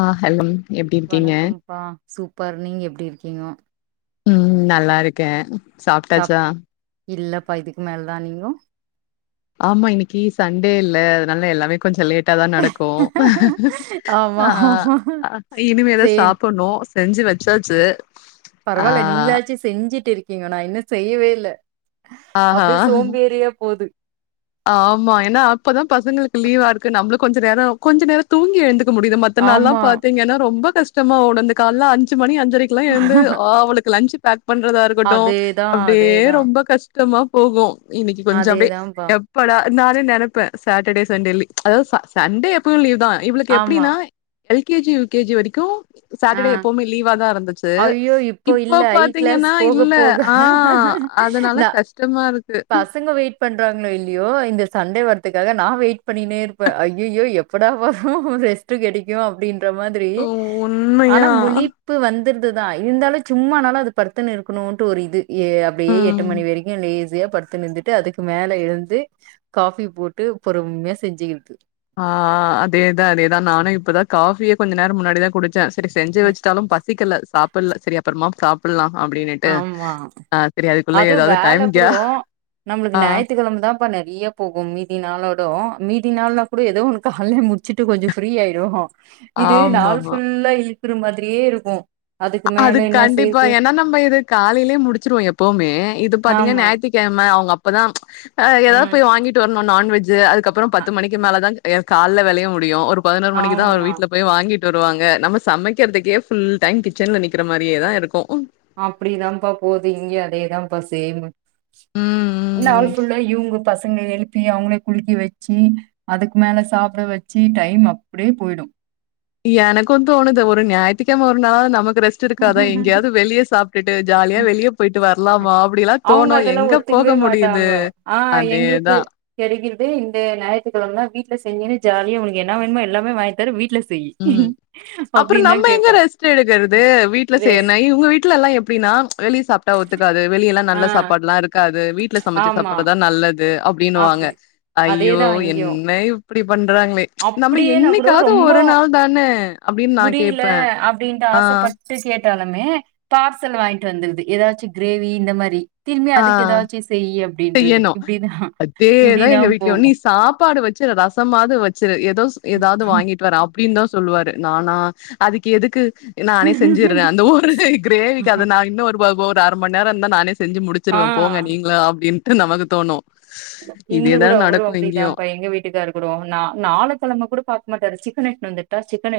ஆ hello எப்டி இருக்கீங்க? வணக்கம்ப்பா சூப்பர் நீங்க எப்டி இருக்கீங்க ம் நல்லா இருக்க சாப்ட்டாச்சா இல்லப்ப இதுக்கு மேல தா நீங்க ஆமா இன்னிக்கு சண்டேல்ல அதனால எல்லாமே கொஞ்ச லேட் லேட்டா தா நடக்கும் ஆமா அ ஆமா இனிமேதா சேம் சாப்டணு செஞ்சு வச்சாச்சு ஆ பரவாயில்ல நீங்களாச்சு செஞ்சிட்டு இருக்கீங்க நா இன்னு செய்யவே இல்ல அப்டியே ஆஹா சோம்பேரியா போது ஆமா ஏன்னா அப்பதா பசங்களுக்கு லீவா இருக்கு நம்ளு கொஞ்ச நேர கொஞ்ச நேர தூங்கி எழுந்துச்சு முடியுது மத்த நாள்ல்லா ஆமா பாத்தீங்கன்னா ரொம்ப கஷ்டமா ஓடு கால அஞ்சு மணி அஞ்சரைக்கு ல்லா எழுந்து ஆ அவளுக்கு லஞ்ச் பேக் பண்றதா இருக்கு இருக்கட்டும் அதேதா அப்டியே அதேதா ரொம்ப கஷ்டமா போகு இன்னிக்கு கொஞ்ச அப்டியே அதேதான்ப்பா ப்படா நானே நினைப்ப சாட்டர்டே சண்டே லிவ் அதாவது சண்டே எப்பயு லீவ் தா இவளுக்கு ஆமா எப்டின்னா எல்கேஜி யுகேஜி வரைக்கும் ஆ சாட்டர்டே எப்பவுமே லீவாதா இருந்துச்சு ஐயோ இப்போ இல்ல இப்ப ஐ கிளாஸ் பாத்தீங்கன்னா போக இல்ல போக ஆ அதனால நா கஷ்டமா இருக்கு பசங்க வெயிட் பண்றாங்களோ இல்லயோ இந்த சண்டே வரத்துக்காக நா வெயிட் பண்ணினே இருப்ப ஐயோ எப்படா வரு ரெஸ்ட் ட்டு கெடைக்கு அப்டின்ற மாரி உ உண்மை ஆனால் முழிப்பு வந்துற்துதா இருந்தாலு சும்மானனாலு அது படுத்துன்னு இருக்கணுன்ட்டு ஒரு இது ஏ அப்டியே எட்டு ம். மணி வரைக்கு லேஸியா படுத்துனு இருந்துட்டு அதுக்கு மேல எழுந்து காஃபி போட்டு பொறும்யா செஞ்சுக்கிற்து ஆ அதேதா அதேதா நானு இப்பதா காஃபியே கொஞ்ச நேரோ முன்னாடிதா குடிச்சே சரி செஞ்சு ம் வச்சுட்டாலு பச பசிக்கல சாப்பட்ல சரியா அப்றமா சாப்புட்லா அப்டின்னிட்டு ஆமா ஆ சரி அதுக்குள்ள ஏதாவ்து டைம்‌ யா நம்ளுக்கு ஞாயித்துக்கெழமதா ப்ப நறைய போகு மீதி நாளோட மீதி நாள்னா கூட ஏதோ ஒன்னு கால்லே முடிச்சுட்டு கொஞ்சோ ஃப்ரீயாயிடு இது நாள் ஆமாமா. ஃபுல்லா இழுக்குற மாதிரியே இருக்கு அதுக்கு அது மேல என்னா கண்டிப்பா. செய்றது ஏன்னா நம்ம இது காலையிலியே முடிச்சிருவோ எப்பவுமே இது பாத்திங்ன்னா ஆமா ஞாயித்துக்கெழம அவுங்க அப்பதா ஹ் ஏதாவது ம் போய் வாங்கிட்டு வரணு நான்வெஜ்ஜு அதுக்கப்றோ அ- பத்து மணிக்கு மேலேதா கால்ல வேலையே முடியு ஒரு பதினோரு மணிக்குதா அவரு ஆமா வீட்ல போய் வாங்கிட்டு வருவாங்க நம்ம சமைக்றதுக்கே புல் டைம் கிச்சன்ல நிக்கிற மாரியேதா இருக்கு அப்டிதாப்பா போது இங்யு அதேதாப்பா செய்னு ம், ம். நாள் ஃபுல்லா இவுங்க பசங்கள எழுப் ப்பி அவுங்ள குளிக்கி வச்சு அதுக்கு மேல சாப்ட வச்சு டைம் அப்டியே பொய்டு எனக்கு தோணுது ஒரு ஞாயித்துகெழம ஒரு நாலாளாவது நமக்கு ரெஸ்ட் இருக்காதா எங்யாவது வெளிய சாப் டுட்டு ஜாலியா வெளியே பொய்ட்டு வர்லாமா அப்டியெலா அவங்க தோணு அதெல்லா எங்க ஒத்துக்கவே போக முடிது அதேதா கெடைக்றது இந்தஞாயித்துக்கெழம வீட்ல செஞ்சினு ஜாலியா உங்ளுக்கு என்ன வேணுமோ எல்லாமே வாங்கி தர வீட்ல செய்யி ம் அப்றோ அப்டின்னு தா நம்ம எங்க கேப்பா ரெஸ்ட் எடுக்கற்து வீட்ல ரெஸ் செய்றனா இங்க வீட்டுலல்லா எப்டின்னா வெளிய சாப்ட்டா ஒத்துக்காது வெளிய எல்லா ஆ நல்ல சாப்பாடுல்லா இருக்காது வீட்ல சமைச்சு ஆமா சாப்புட்றதுதா நல்லது அப்டின்னுவாங்க அப்டி ஐய்யோ அதேதா இங்கயு என்ன இப்டி பண்றாங்ளே நம்ம அப்டியே நா கூட என்னைக்காது ரொம்ப ஒரு நாள் தானே அப்டின்னு நா முடியல கேப்பே அப்டின்ட்டு அ ஆசப்பட்டு கேட்டாலுமே பார்சல் வாய்ட்டு வந்துர்து ஏதாச்சு க்ரேவி இந்த மாரி திரும்பி அதுக்கு ஏதாச்சு செய்யி அப் செய்யணு அதேதா எங்க வீட்லியு நீ போகு சாப்பாடு வச் சு ரசமாது வச்சுரு ஏதோ ஏதாவ்து வாங்கிட்டு வர அப்டின்தா சொல்லுவாரு நானா அதுக்கு எதுக்கு நானே செஞ்சுட்றே அந்த ஒரு கிரேவிக்கு அதை நா இன்னு ஒரு ஒரு அர மண் நேரோ இருந்தா நானே செஞ்சு முடிச் ருவே போங்க ஆ நீங்ளா அப்டின்ட்டு நமக்கு தோணு இங்க கூட அவரு அப்டிதாப்பா எங்க வீட்டுக்காரு அப்றோ நாலு கெழம கூட பாக்க மாட்டாரு சிக்கன் எட்துனு வந்துர்ட்டா சிக்கன்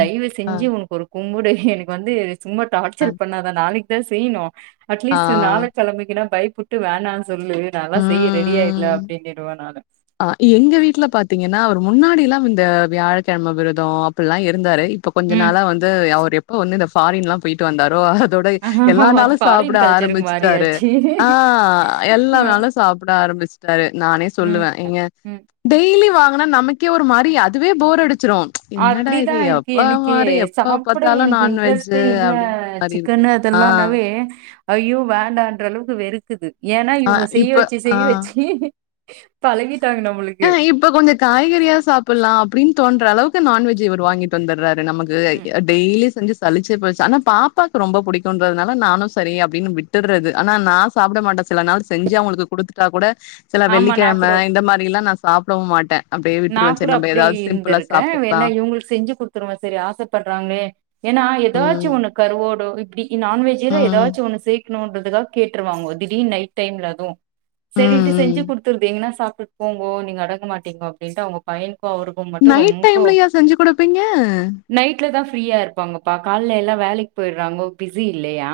ம். ஆ செஞ்சு உனக்கு ஒரு கும்புடு எனக்கு வந்து சும்மா டார்ச்சர் பண்ணாதா நாளைக்கு தா செய்ணு ஆ அட்லீஸ்ட் நாள கெழமைக்கு பை புட்டு வேணான் சொல்லு ம் நாலா செய்ய ரெடி ஆய்ட்ல அப்டின்னு ருவ நானு அ எங்க வீட்ல பாத்திங்கன்னா அவர் முன்னாடில்லா இந்த வியாழக்கெழம விரதோ அப்டில்லா இருந்தாரு இப்ப கொஞ்ச ம் நாளா வந்து அவர் எப்ப வந்து இந்த பாரின்ல்லா பொய்ட்டு வந்தாரோ அதோட எல்லா அது நாலு சாப்ட ஃபாரின் கல்ச்சருக்கு ஆரம்பிச்ட்டாரு மாறியாச்சு ஆ எல்லா ம் நாலு சாப்ட ஆரம்பிச்டாரு நானே ம் சொல்லுவே ஏங்க ம் டெய்லி வாங்குனா நமக்கே ஒரு மாதிரி அதுவே போர் அடிச்சிரு என்னடா இது அப்டிதான் இருக்கு எப்ப எனக்கே மாரி எப்ப சாப்ட பாத்தாலு எனக்கு நான்வெஜ்ஜு அப்டின்ற மாரி இருக்கு ஆ, இதெல்லா நாவே ஐய்யோ வேண்டான்ன்ற அளவுக்கு வெறுக்குது ஏனா ஆ இவுங்க செய்ய இப்ப வச்சு செய்ய ஆ. வச்சு பழகிட்டாங்க ஆ நம்மளுக்கு இப்ப கொஞ்சோ காய்கறியா சாப்பலா அப்டினு தோன்ற அளவுக்கு நான்வெஜ் இவர் வாங்கிட்டு தந்துராறு நமக்கு ம் டெய்லி செஞ்சு தளிச்சே போச்சு ஆனா பாப்பாக்கு ரொம்ப புடிக்கும்ன்றதுனால நானு சரி அப்டின்னு விட்டுறது ஆனா நா சாப்பட மாட்டா சில நாள் செஞ்சு அவங்களுக்கு கொடுத்துட்டா கூட சில ஆமா நான் வெள்ளிக்கிழம கூட இந்த மாரில்லா நா சாப்டவு மாட்டே நா கூட அப்டி இருந்திருக்கே என்னா சாப்பிட்டுக்கலாம். இவங்களுக்கு செஞ்சு குடுத்துருவே சரி ஆசப்படுறாங்கலே ஏன்னா ஏதாச்சு ம். ஒன்னு கருவோடோ இப்டி ம். நான்வெஜ்ல்ல ம். ஏதாச்சு ஒண்ணு செய் [unintelligible] கேட்டுருவாங்க திடீ நைட் டைம்ல அதுவு சரின்ட்டு செஞ்சு ம். குடுத்துருகேன்னா சாப்டு போங்கோ நீங்க அடங்க மாட்டீங்கோ அப்டின்ட்டு அவ்ங்க பையனுக்கு அவருகு நைட் டைம்லயா செஞ்சு கொடுப்பீங்க நைட்ல தா ஃப்ரீயா இருப்பாங்கப்பா கால எல்லா வேலைக்கு போயுடுறாங்கோ பிஸி இல்லையா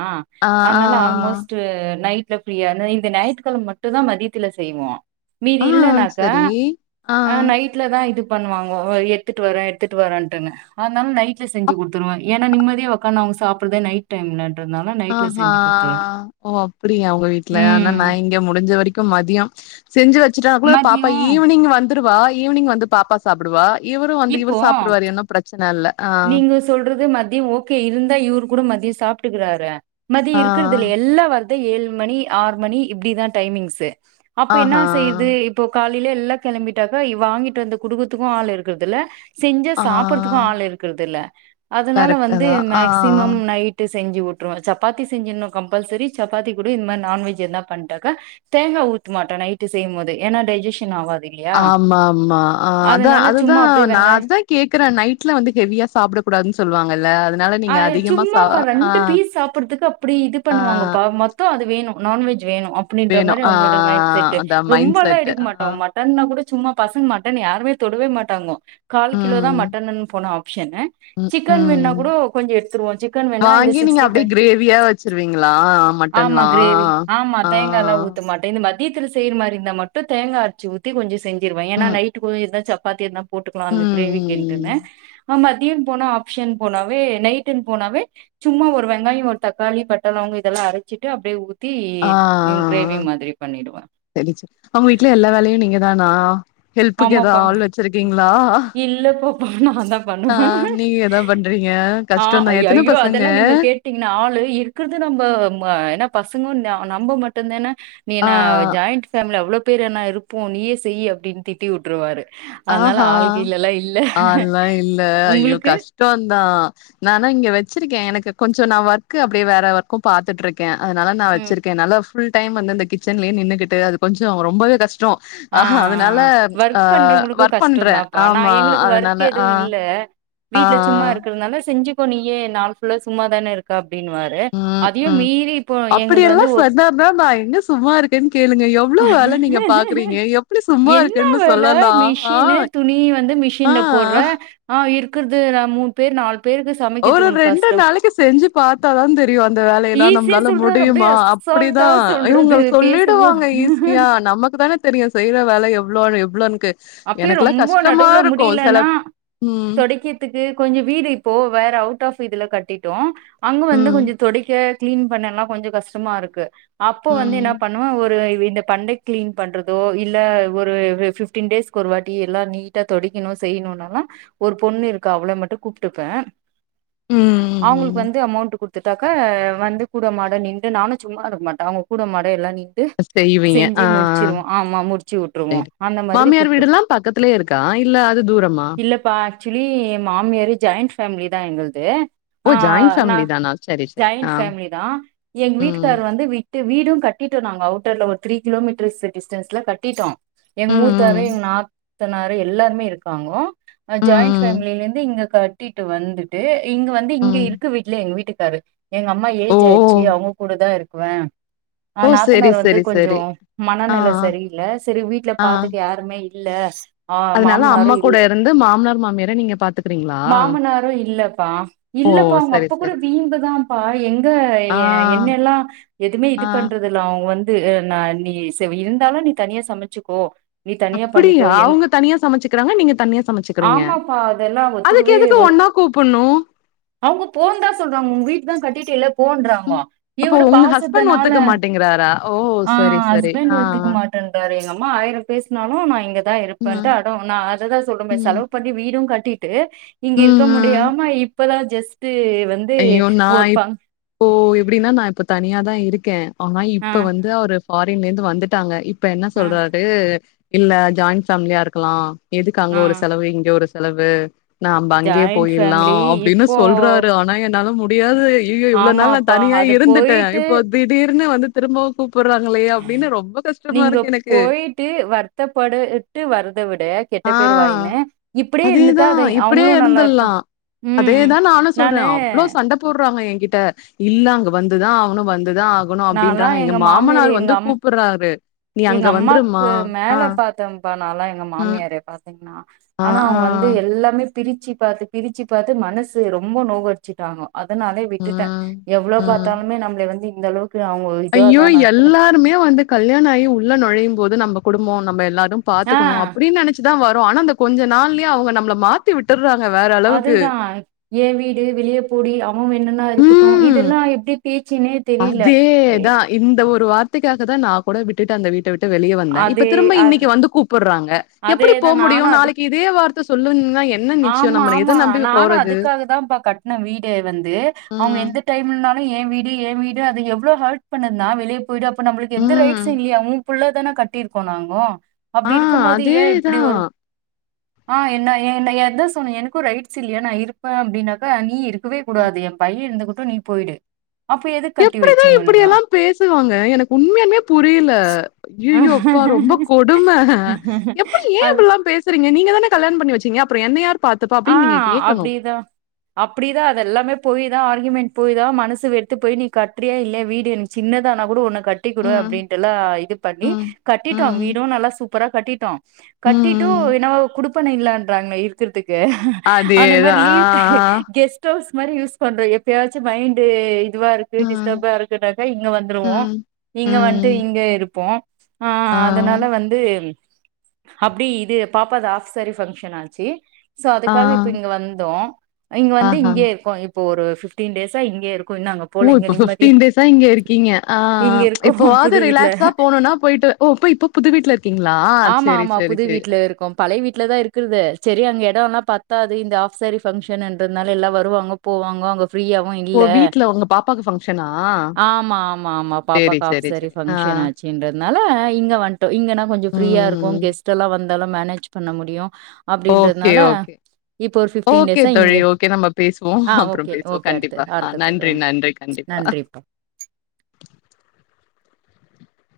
ஆ. ஆ. அதனால ஆல்மோஸ்ட்நைட் பிரீய இந்த ஞாயிற்றுக்கழம மட்டும் தா மதியத்துல செய்வோ மீது ஆ. ஆ இல்னாக்கா சரி. ஆ நைட்ல தா இது பண்ணுவாங்கோ எத்துட்டு வரே எடுத்துட்டு வரேன்ட்டுங்கு அதனால நைட்ல செஞ்சு கொடுத்துருவே ஏன்னா நிம்மதியா உக்காந்து அவங்க சாப்பிறதே நைட் டைம்ன்றுதுனால ஆஹ்ஹா ஓ அப்படியா அவங்க வீட்டு்ல ஆனா நா ம் இங்க முடிஞ்ச வரைக்கு மதியோ செஞ்சு வச்சுட்டா கூட பாப்பா மதியம் ஈவினிங் வந்து வா ஈவினிங் வந்து பாப்பா சாப்புடுவா இவரு வந்து இப்போ இவர் சாப்புடுருவாரு என்னு பிரச்சன இல்ல ஆ. நீங்க சொல்றது மதியோ ஓகே இருந்தா இவரு கூட மதியோ சாப்ட்டுக்குறாரு மதி ஆ. இருக்கறிறது இல்ல எல்லா வரதே ஏழு மணி ஆறு மணி இப்படிதா டைமிங்ஸு அப்ப என்ன ஆஹா! செய்யுது இப்போ காலையில எல்லா கிளம்பிட்டாக்கா இவ வாங்கிட்டு வந்து கொடுக்குறதுக்கு ஆள் இருக்குறதுல்ல செஞ்சா ஆ. சாப்ப டுறதுக்குஆள் இருக்கிறது இல்ல அதனால கரெக்ட்டு வந்து தான். ஆ. மேக்சிமம் நைட் செஞ்சு விட்டுருவே சப்பாத்தி செஞ்சிடுனு கம்பல்சரி சப்பாத்தி கூட இந்த மாரி நான்வெஜ் எதுனா பண்ணிட்டாக்கா தேங்கா ஊத்தமாட்ட நைட்டு செய்யும் போது ஏன்னா டைஜேஷன் ஆவாது இல்லையா ஆமா ஆமா ஆ அதான அதனால அதுதா சும்மா அப்டியே நா வெங்காய அதுதா கேக்கறே நைட்ல வந்து ஹெவியா சாப்புட கூடாதுன்னு சொல்லுவாங்கல்ல அதனால ஆ நீங்க அதிகமா சா சும்மாப்பா ஆ. ரெண்டு பீஸ் சாப்புடுறதுக்கு அப்படி இது ஆ. பண்ணுவாங்கப்பா மொ மொத்தோ அது வேணு நான்வெஜ் வேணு அப்டின்ற வேணும். மாரி ஆ அவங்களோட மைண்ட் செட் அதான் மைண்ட் ரொம்பலா செட். எடுக்க ஆ. மாட்டோம் மட் மட்டன்னா கூட சும்மா பசங்க மட்டன் யாருமே தொடவே மாட்டாங்கோ கால் கிலோ தா ம். மட்டன்ன்னு போன ஆப்ஷன்னு ம். சிக்கன் வேணுன்னா ம். கூடோ கொஞ்சோ எடுத்துருவோ சிக்கன் வேணா இந்த வாங்கி நீங்க அப்டியே சிக்டிபைவ் கிரேவியா வச்சிருவீங்களா ஆமா மட்டன்லா கிரேவி ஆமா ஆ தேங்க தேங்கால்லா ஊத்த மாட்டே இந்த மத்தியத்தில செய்ற மாரி இருந்தா மட்டு தேங்கா அரச்சி ஊத் தி கொஞ்சோ செஞ்சிடுவே ஏன்னா ம் நைட்டு்கு இருந்தா சப்பாத்தி இருந்தா போட்டுக்கலா ம் அந்த கிரேவி ம் கின்ட்டுனு மதியம் போன ஆப்ஷன் போனாவே நைட்டுன்னு போனாவே சும்மா ஒரு வெங்காயோ ஒரு தக்காளி பட்டாளவங்க இதெல்லா அரைச்சிட்டு அப்டியே ஊத்தி ஆ கிரேவி மாரி பண்ணிடுவே அவங்க வீட்டு்ல எல்லா வேலையு நீங்க தானா ஹெல்ப்புக்கு ஏதா ஆள் வச்சிருக்கீங்களா இல்லப்பப்பா நா தா ஆ பண்ணுவே நீங்க எதா பண்றீங்க ஆ கஷ்டந்தா எத்தன ஐயோ அதெல்லா பசங்க நீங்க கேட் கேட்டீங்கனா ஆளு இருக்கறது நம்ம ம்ம ஏனா பசங்கு நம்ம மட்டும் தான நீ என்ன ஆ ஜாயிண்ட் ஃபேமிலி அவ்ளோ பேர் என்ன இருப்போ நீயே செய்யி அப்டின்னு திட்டி விட்டுருவாரு அதனால ஆளு அ ஆல் லா இல்ல அய்யோ உங்களுக்கு? கஷ் டோதா நானா இங்க வச்சிருக்கே எனக்கு கொஞ்சோ நா ஒர்க்கு அப்டியே வேற ஒர்க்கு பாத்துட்டு இருக்கே அதனால நா ம். வச்சிருக்கே நால்லா ஃபுல் டைம் வந்து அந்த கிச்சன்லயே நின்னு கிட்டு அது கொஞ்சம் ரொம்பவே கஷ்டம் ஆ, ஆஹா ஆ, அதனால ஆ. ஆ வொர்க் பண்றவங்களுக்கு ஒர்க் கஷ்டம் பண்ற தான்ப்பா. நான் ஆமா அதனால ஆ ஆ வீட்டுல சும்மா இருக்கிறதுனால செஞ்சிக்கோ நீயே நாள் ஃபுல்லா சும்மா தான இருக்க அப்படின்னுவாரு உம் அதையும் உம் மீறி இப்போ எங்களுது வந்து அப்படியெல்லாம் ஒ சொன்னார்னா நா எங்க சும்மா இருக்கேன் கேளுங்க எவ்வளவு வேல நீங்க பாக்குறீங்க எப் என்ன வேல மிஷினு துணி வந்து மிஷின்ல ஆ. போட்ற ஆ இருக்குறது நா மூணு பேர் நாலு பேருக்கு ஒரு சமைக்கிறது உனக்கு ரெண்டு கஷ்டம். நாளைக்கு செஞ்சு பாத்தாதான் தெரியும் அந்த வேலையெல்லாம் ஈஸியா நம்மளால சொல்றாரு. அப்படியே முடியுமா அசால்ட்டா அப்படிதான் இவுங்க சொல்றது பேசும்போது. சொல்லிடுவாங்க ஈஸியா நமக்கு தான தெரியும் செய்யற வேல எவ்ளோன்னு எவ்வளோனுக்கு அப்டியே ரொம்ப நடுவுல முடியலன்னா ம், தொடக்கி றதுக்கு கொஞ்சம் வீடு இப்போ வேற அவுட் ஆஃப் இதுல கட்டிட்டோம் அங்க வந்து ம், கொஞ்சோ தொடைக்க கிளீன் பண்ணல்லாம் கொஞ்சம் கஷ்டமா இருக்கு அப்ப வந்து என்ன ம், பண்ணுவன் ஒரு இந்த பண்டை கிளீன் பண்றதோ இல்ல ஒரு ஃபிஃப்டீன் டேஸ் கு ஒரு வாட்டி எல்லா நீட்டா தொடைக்கணு செய்யணுனால்லா ஒரு பொண்ணு இருக்கா அவள மட்டும் கூப்ட்டுப்பன் ம், அவுங்களுக்கு ம். வந்து அமௌண்ட் கொடு த்துட்டாக்க வந்து கூட மாட நின்று நானும் சும்மா இருக்க மாட்டேன் அவுங்க கூட மாட எல்லாம் நின் ட்டு செய்வீங்க. செஞ்சு ஆ, முடிச்சிருவோம் ஆமா முடிச்சு விட்ருவோம் அந்த மாதிரி கூப்பிட்டு பக்கத்துலயே இருக்கா இல்ல அது தூரமா இல்லப்பா ஆக்சுவலி ஏன் மாமியாரு ஜாயிண்ட் ஃபேமிலி தான் எங்கள்து ஓ! ஆ ஜாயிண்ட் நா ஃபேமிலி தானா? சரி, சரி. ஜாயிண்ட் ஆ. ஃபேமிலி தான் எங்க வீட்டுகார் ம். வந்து வீடும் கட்டிட்டோம் நாங்க அவுட்டர்ல ஒரு த்ரீ கிலோமீட்டர்ஸ் டிஸ்டன்ஸ்ல கட்டிட்டோம் எங் ம், மூத்தாரு எங் ம். நாத் நாத்தனாரு எல்லாருமே இருக்காங்க ம், ஜாயிண்ட் ம், ஃபேமில இருந்து இங்க கட்டிட்டு வந்து ட்டு இங்க வந்து இங்க ம். இருக்க விடல எங்க வீட்டுக்காரு எங்க அம்மா ஓ! ஏஜ்ஜ வச்சி ஓ! அவுங்க கூட தான் இருக்குவ ஆ ஓ, சரி, நாத்தனார் வந்து சரி, சரி. கொஞ்சம் ஆ, மனநிலை சரியில்ல சரி வீட்டுல ஆ. பாத்துக்க யாருமே இ இல்ல ஆ அதனால அம்மா மாமனாரும் கூட இல்ல இருந்து மாமனார், மாமியார நீங்க பாத்துக்கிறீங்களா? மாமனாரும் இல்லப்பா ஓ! இல்லப்பா அவுங்க சரி, அப்ப கூட சரி. வீம்புக்குதாம்ப்பா எங்க ஆ, என்னெல்லா எதுமே ஆ. இது பண்றத் துல அவுங்க வந்து நா நீ சரி இருந்தாலும் நீ தனியா சமச்சுக்கோ நீ தனியா அப்பிடியா பண்ணிக்கோ எங் அவுங்க தனியா சமச்சுக்கிறாங்க நீங்க தனியா சமச்சுக்கிறீங்க ஆமாப்பா அதெல்லா அதுக்கு எதுக்கு ஒன்னா கூப்புன்னு அவுங்க போன்தா சொல்றாங்க ஒங்வீட்தான் கட்டிட்டில்ல போன்றாங்கோ இவுரு பாசத்தனால டிங்கறாரா ஓ சரி சரி அ அ மாட்டண்றாரு எங்கம்மா ஆயிரம் பேசுனாலும் நா இங்கதான் ஆ. இருப்பன்டு ம், அடம் நா அததான் சொல்றன் ப ம். செலவு பத்தி வீடும் கட்டிட்டு இங்க ம், இருக்க ம். முடியாம இப்பதான் ஜஸ்ட்டு வந் ஐயோ நா இப்போ எப்டின்னா நா இப்ப தனியாதா இருக்கேன் ஆனா ஆ இப்ப வந்து அவரு ஃபாரின்ல இருந்து வந்துட்டாங்க இப்ப என்ன ஆ சொல்றாரு இல்ல ஜாயிண்ட் ஃபேமிலியா இருக்கலா எதுக்கு அங்க ஆ ஒரு செலவு இங்க ஒரு செலவு நா அம்ப அங்கே ஜாயிண்ட் போயிட்லா ஃபேமிலி அப்டின் இப்போ சொல்றாரு நா என்னால முடியாது ஐயயோ இவ்ளோ நாள் நா ஆமாப்பா தனியா அது இருந்துட்டன் போயிட்டு இப்போ திடீர்னு வந்து திரும்பவும் கூப்புட்றாங்களே அப்டின்னு ரொம்ப கஷ்டமா நீங்க இருக்கு எனக்கு விட்டு வர்றத விட கெட்ட ஆ பேர் வாயின்னு இப்படியே இருந்துட்டா அதேதா அத அவுங்களும் நல்லாருப்பா அதேதான் நானும் சொல்ற அவ்ளோ ச சண்ட போட்றாங்க என்கிட்ட இல்ல அங்க வந்துதான் ஆகனும் வந்துதான் ஆக னும் நாலா அப்டின்றாங்க எங்க மாமியார் மாமனார் எங்க வந்து அம் கூப்பறாரு நீ அங்க வந்துருமா அ ப்பா நான்லா எங்க மாமியாரே பாத்துக்னா ஆ ஆனா ஆ அவுங்க வந்து எல் லாமே பிரிச்சி பாத்து பிரிச்சி பாத்து மனசு ரொம்ப நோகட் ச்சிட்டாங்கோ அதனாலே விட்டுட்டேன் ம் எவ்ள ம் பாத்தாலுமே நம்பளே வந்து இந்த அளவுக்கு அவுங்க ஐயோ எல்லாருமே வந்து கல்யாண ஆயி உள்ள நொழையும் போது நம்ப குடும்பம் நம்ப எல்லாரும் ஆ பாத்துக்கணும் அப்டின்னு நெனச் சிதான் வரோம் ஆனா அந்த கொஞ்ச நாள்யே அவுங்க நம்பள மாத் த்தி விட்டர்றாங்க வேற அளவுக்கு. அதுதான் ஏ வீடு வெளியப் போடி என்னென்னா இருக்கட்டும் ம். இதல்லாம் எப்டி பேச்சின்னே தெரில அதேதான். இந்த ஒரு வார்த்தைக்காக தா நா கூட விட்டுட்டு அந்த வீட்ட விட்டு வெளிய வந்தன் இப்ப அதே திரும்ப அ- இன்னக்கி வந்து கூப் பட்றாங்க எப்டி அதேதான் போமுடியும் நானும் அதுக்கு நாளக்கி இதே வார்த்தை சொல்லுவீங்ன்னா என்ன நிச்சயம் ஆமா நம்பன எத நம்பி போறது வீடே வந்து அவுங்க ம். எந்த டைம்லன்னாலு ஏன் வீடு ஏன் வீடு அது எவ்ளோ ஹர்ட் பண்ணதுன்னா வெளிய போயிடு அப்ப நம்புளுக்கு எந்த ம். ரைட்ஸ்ஸு இல்யா உ புள்ளதான கட்டிர்க்கோ நாங்கோ அ அப்டி அதேதான் அ என்ன என்ன எத சொன் எனக்கும் ரைட்ஸ் இல்லையா நா இருப்பன் அப்டின்னாக்கா நீ இருக் கவே கூடாது என் பையன் இந்துகட்டும் நீ போயிடு அப்ப எதுக் எப்டிதான் இப்டியெல்லாம் பேசுவாங்க எனக்கு உண்மையான்மே புரில அயயோ அப்பா ரொம்ப கொடும எப்டி ஏன் அது இப்பல்லா பேச ரிங்க நீங்கதான கல்யாணம் பண்ணி வச்சிங்க அப்றம் என்ன யார் பார்த்துப்பா? அ அப்படின்னு நீங்க கேட்கணும். அப்டிதான் அப்டிதான் அதல்லாமே போய் தா ஆர்க்யூமெண்ட் போய் தா மனசு வெறுத்து போய் நீ கட்றியா இல்யா வீடு சின்னதானா கூட ஒன்னு கட் கட்டிக்குடு ம், அப்டின்ட்டல்லாம் இது பண்ணி ம், கட்டிட்டோம் ம், ம், வீடும் நல்லா சூப்பரா கட்டிட்டோம் கட்டிட்டு ம். என்னாவோ குடுப்பன இல்லன்றாங்களே இருக்கறத்துக்கு அந்த மாரி அதேதான். ஆ, லீவ்ட்டு கெஸ்ட் டவுஸ் மாரி யூஸ் பண்ற எப்பயாச்சும் மைண்டு இதுவாருக் ஆ. ம், டிஸ்டர்பா இருக்குன்னாக்கா இங்க வந்துருவோம் ம், இங்க வன்ட்டு ம். இங்க இருப்போம் அ ஆ, அதனால வந்து து அப்டி இது பாப்பாது ஆஃப்சாரி ஃபங்க்ஷன் ஆச்சி சோ ஆ, அதுக்காக இப்ப இங்க வந்தோம் இங்க வந்து ஆஹா. இங்கேயே இருக்கோ இப் இப்ப ஒரு ஃபிப்டீன் டேசா இங்கே இருக்கு இன்னு அங்க ஓ போல இங்க இப்ப நிம்மதியா பிப்டீன் டேசா இங்க இருக்கீங்க ஆ ஆ இங்க இருக்கோ புது எப்பவாது வீட்ல ரிலாக்சா போனுன்னா போயிட்டு ஓ இப்ப இப்ப புது வீட்ல இருக்கீங்களா செரி செரி செரி பழய வீட்ல தா இருக்கர்து செரி அங்க எடோலா பத்தாது இந்த ஆப்சேரி ஃபங்க்ஷன்றனால எல்லா வருவாங்க போவாங்க அவங்க ஃபீரியா ஓ! இல்ல வீட்ல உங்க பாப்பாக்கு ஃபங்ஷனா? ஆமா ஆமா ஆமா சேரி பாப்பாக்கு சேரி ஆப்சேரி சேரி ஆ ஃபன்ஷன் இன்றதுனால இங்க வந்துட்டோ இங்கன்னா கொஞ்ச ஃப்ரீயா இருக்கு ம். கெஸ்ட் வந்தாலு மேனேஜ் பண்ண முடியு அப்டின்றது ஓகே ஓகே ஓகே இங்க தோழி ஓகே நம்ம பேசுவோ ஆ அப்ரோ ஓகே. பேசுவோ ஓகே. அடுத்து. கண்டிப்பா ஆ அடுத்த கால். நன்றி நன்றி கண்டிப்பா நன்றி.